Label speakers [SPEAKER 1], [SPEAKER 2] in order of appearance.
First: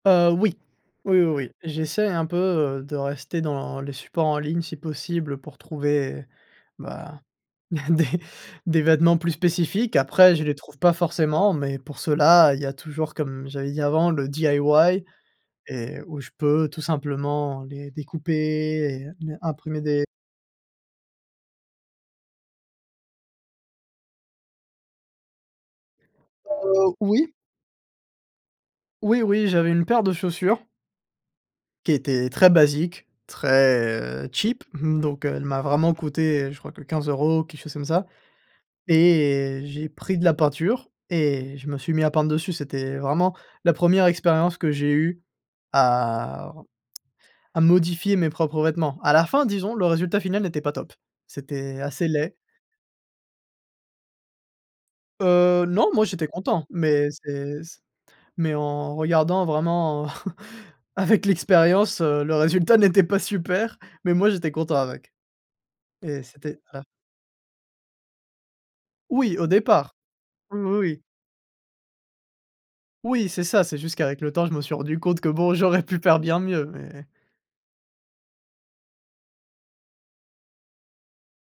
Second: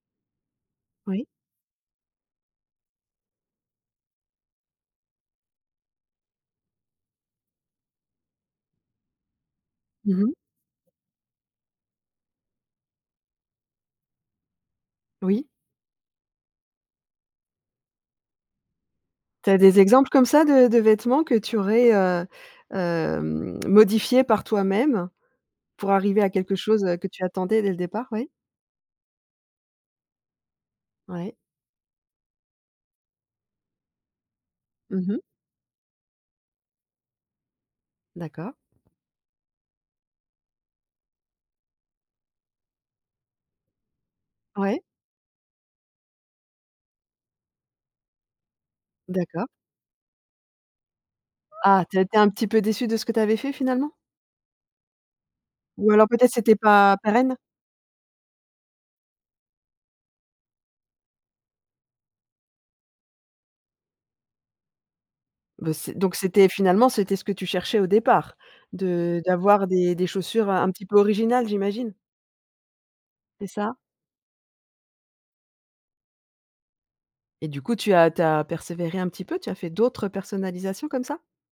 [SPEAKER 1] Heu, oui, oui,
[SPEAKER 2] Oui.
[SPEAKER 1] oui, oui, j'essaie un peu, heu, de rester dans les supports en ligne, si possible pour trouver, bah, des des vêtements plus spécifiques.
[SPEAKER 2] Mmh mh.
[SPEAKER 1] Après, je les trouve pas forcément mais, pour cela, il y a toujours comme j'avais dit avant, le DIY
[SPEAKER 2] Oui.
[SPEAKER 1] et où je peux tout simplement, les découper et heu, ne
[SPEAKER 2] Tu as des
[SPEAKER 1] imprimer des
[SPEAKER 2] exemples, comme ça, de de vêtements que tu aurais, heu, hem, modifiés par toi-même, pour arriver à quelque chose,
[SPEAKER 1] Heu,
[SPEAKER 2] heu, que tu
[SPEAKER 1] oui.
[SPEAKER 2] attendais dès le départ, oui?
[SPEAKER 1] Oui, oui. J'avais une paire de chaussures
[SPEAKER 2] Ouais.
[SPEAKER 1] qui était très basique, très, heu, cheap, mmh,
[SPEAKER 2] Mmh mh.
[SPEAKER 1] donc, heu, elle m'a vraiment coûté, heu, je crois que 15 euros, quelque chose comme ça
[SPEAKER 2] D'accord.
[SPEAKER 1] et j'ai pris de la peinture et je me suis mis à peindre dessus. C'était, heu, vraiment la 1re expérience que
[SPEAKER 2] Ouais.
[SPEAKER 1] j'ai eue, à re à modifier mes propres vêtements. À la fin,
[SPEAKER 2] D'accord.
[SPEAKER 1] disons, le résultat final n'était pas top. C'était
[SPEAKER 2] Ah, tu as
[SPEAKER 1] assez
[SPEAKER 2] été un
[SPEAKER 1] laid.
[SPEAKER 2] petit peu déçu de ce que tu avais fait, finalement?
[SPEAKER 1] Heu, non,
[SPEAKER 2] Ou
[SPEAKER 1] moi,
[SPEAKER 2] alors,
[SPEAKER 1] j'étais
[SPEAKER 2] peut-être, c'était
[SPEAKER 1] content,
[SPEAKER 2] pas
[SPEAKER 1] mais
[SPEAKER 2] pérenne?
[SPEAKER 1] c'est s mais en regardant vraiment, avec l'expérience, heu, le résultat n'était pas super. Mais, moi, j'étais content avec
[SPEAKER 2] Bah, c donc
[SPEAKER 1] et
[SPEAKER 2] c'était,
[SPEAKER 1] c'était à
[SPEAKER 2] finalement, c'était ce que tu cherchais au départ, de
[SPEAKER 1] Oui, au
[SPEAKER 2] d'avoir des
[SPEAKER 1] départ,
[SPEAKER 2] des chaussures
[SPEAKER 1] ou
[SPEAKER 2] un
[SPEAKER 1] ou
[SPEAKER 2] petit peu
[SPEAKER 1] oui.
[SPEAKER 2] originales, j'imagine?
[SPEAKER 1] Oui, c'est
[SPEAKER 2] C'est
[SPEAKER 1] ça.
[SPEAKER 2] ça.
[SPEAKER 1] C'est juste qu'avec le temps, je me suis rendu compte que, bon, j'aurais pu faire bien mieux, mais
[SPEAKER 2] Et du coup, tu as tu as persévéré, un petit peu? Tu as fait d'autres personnalisations, comme ça?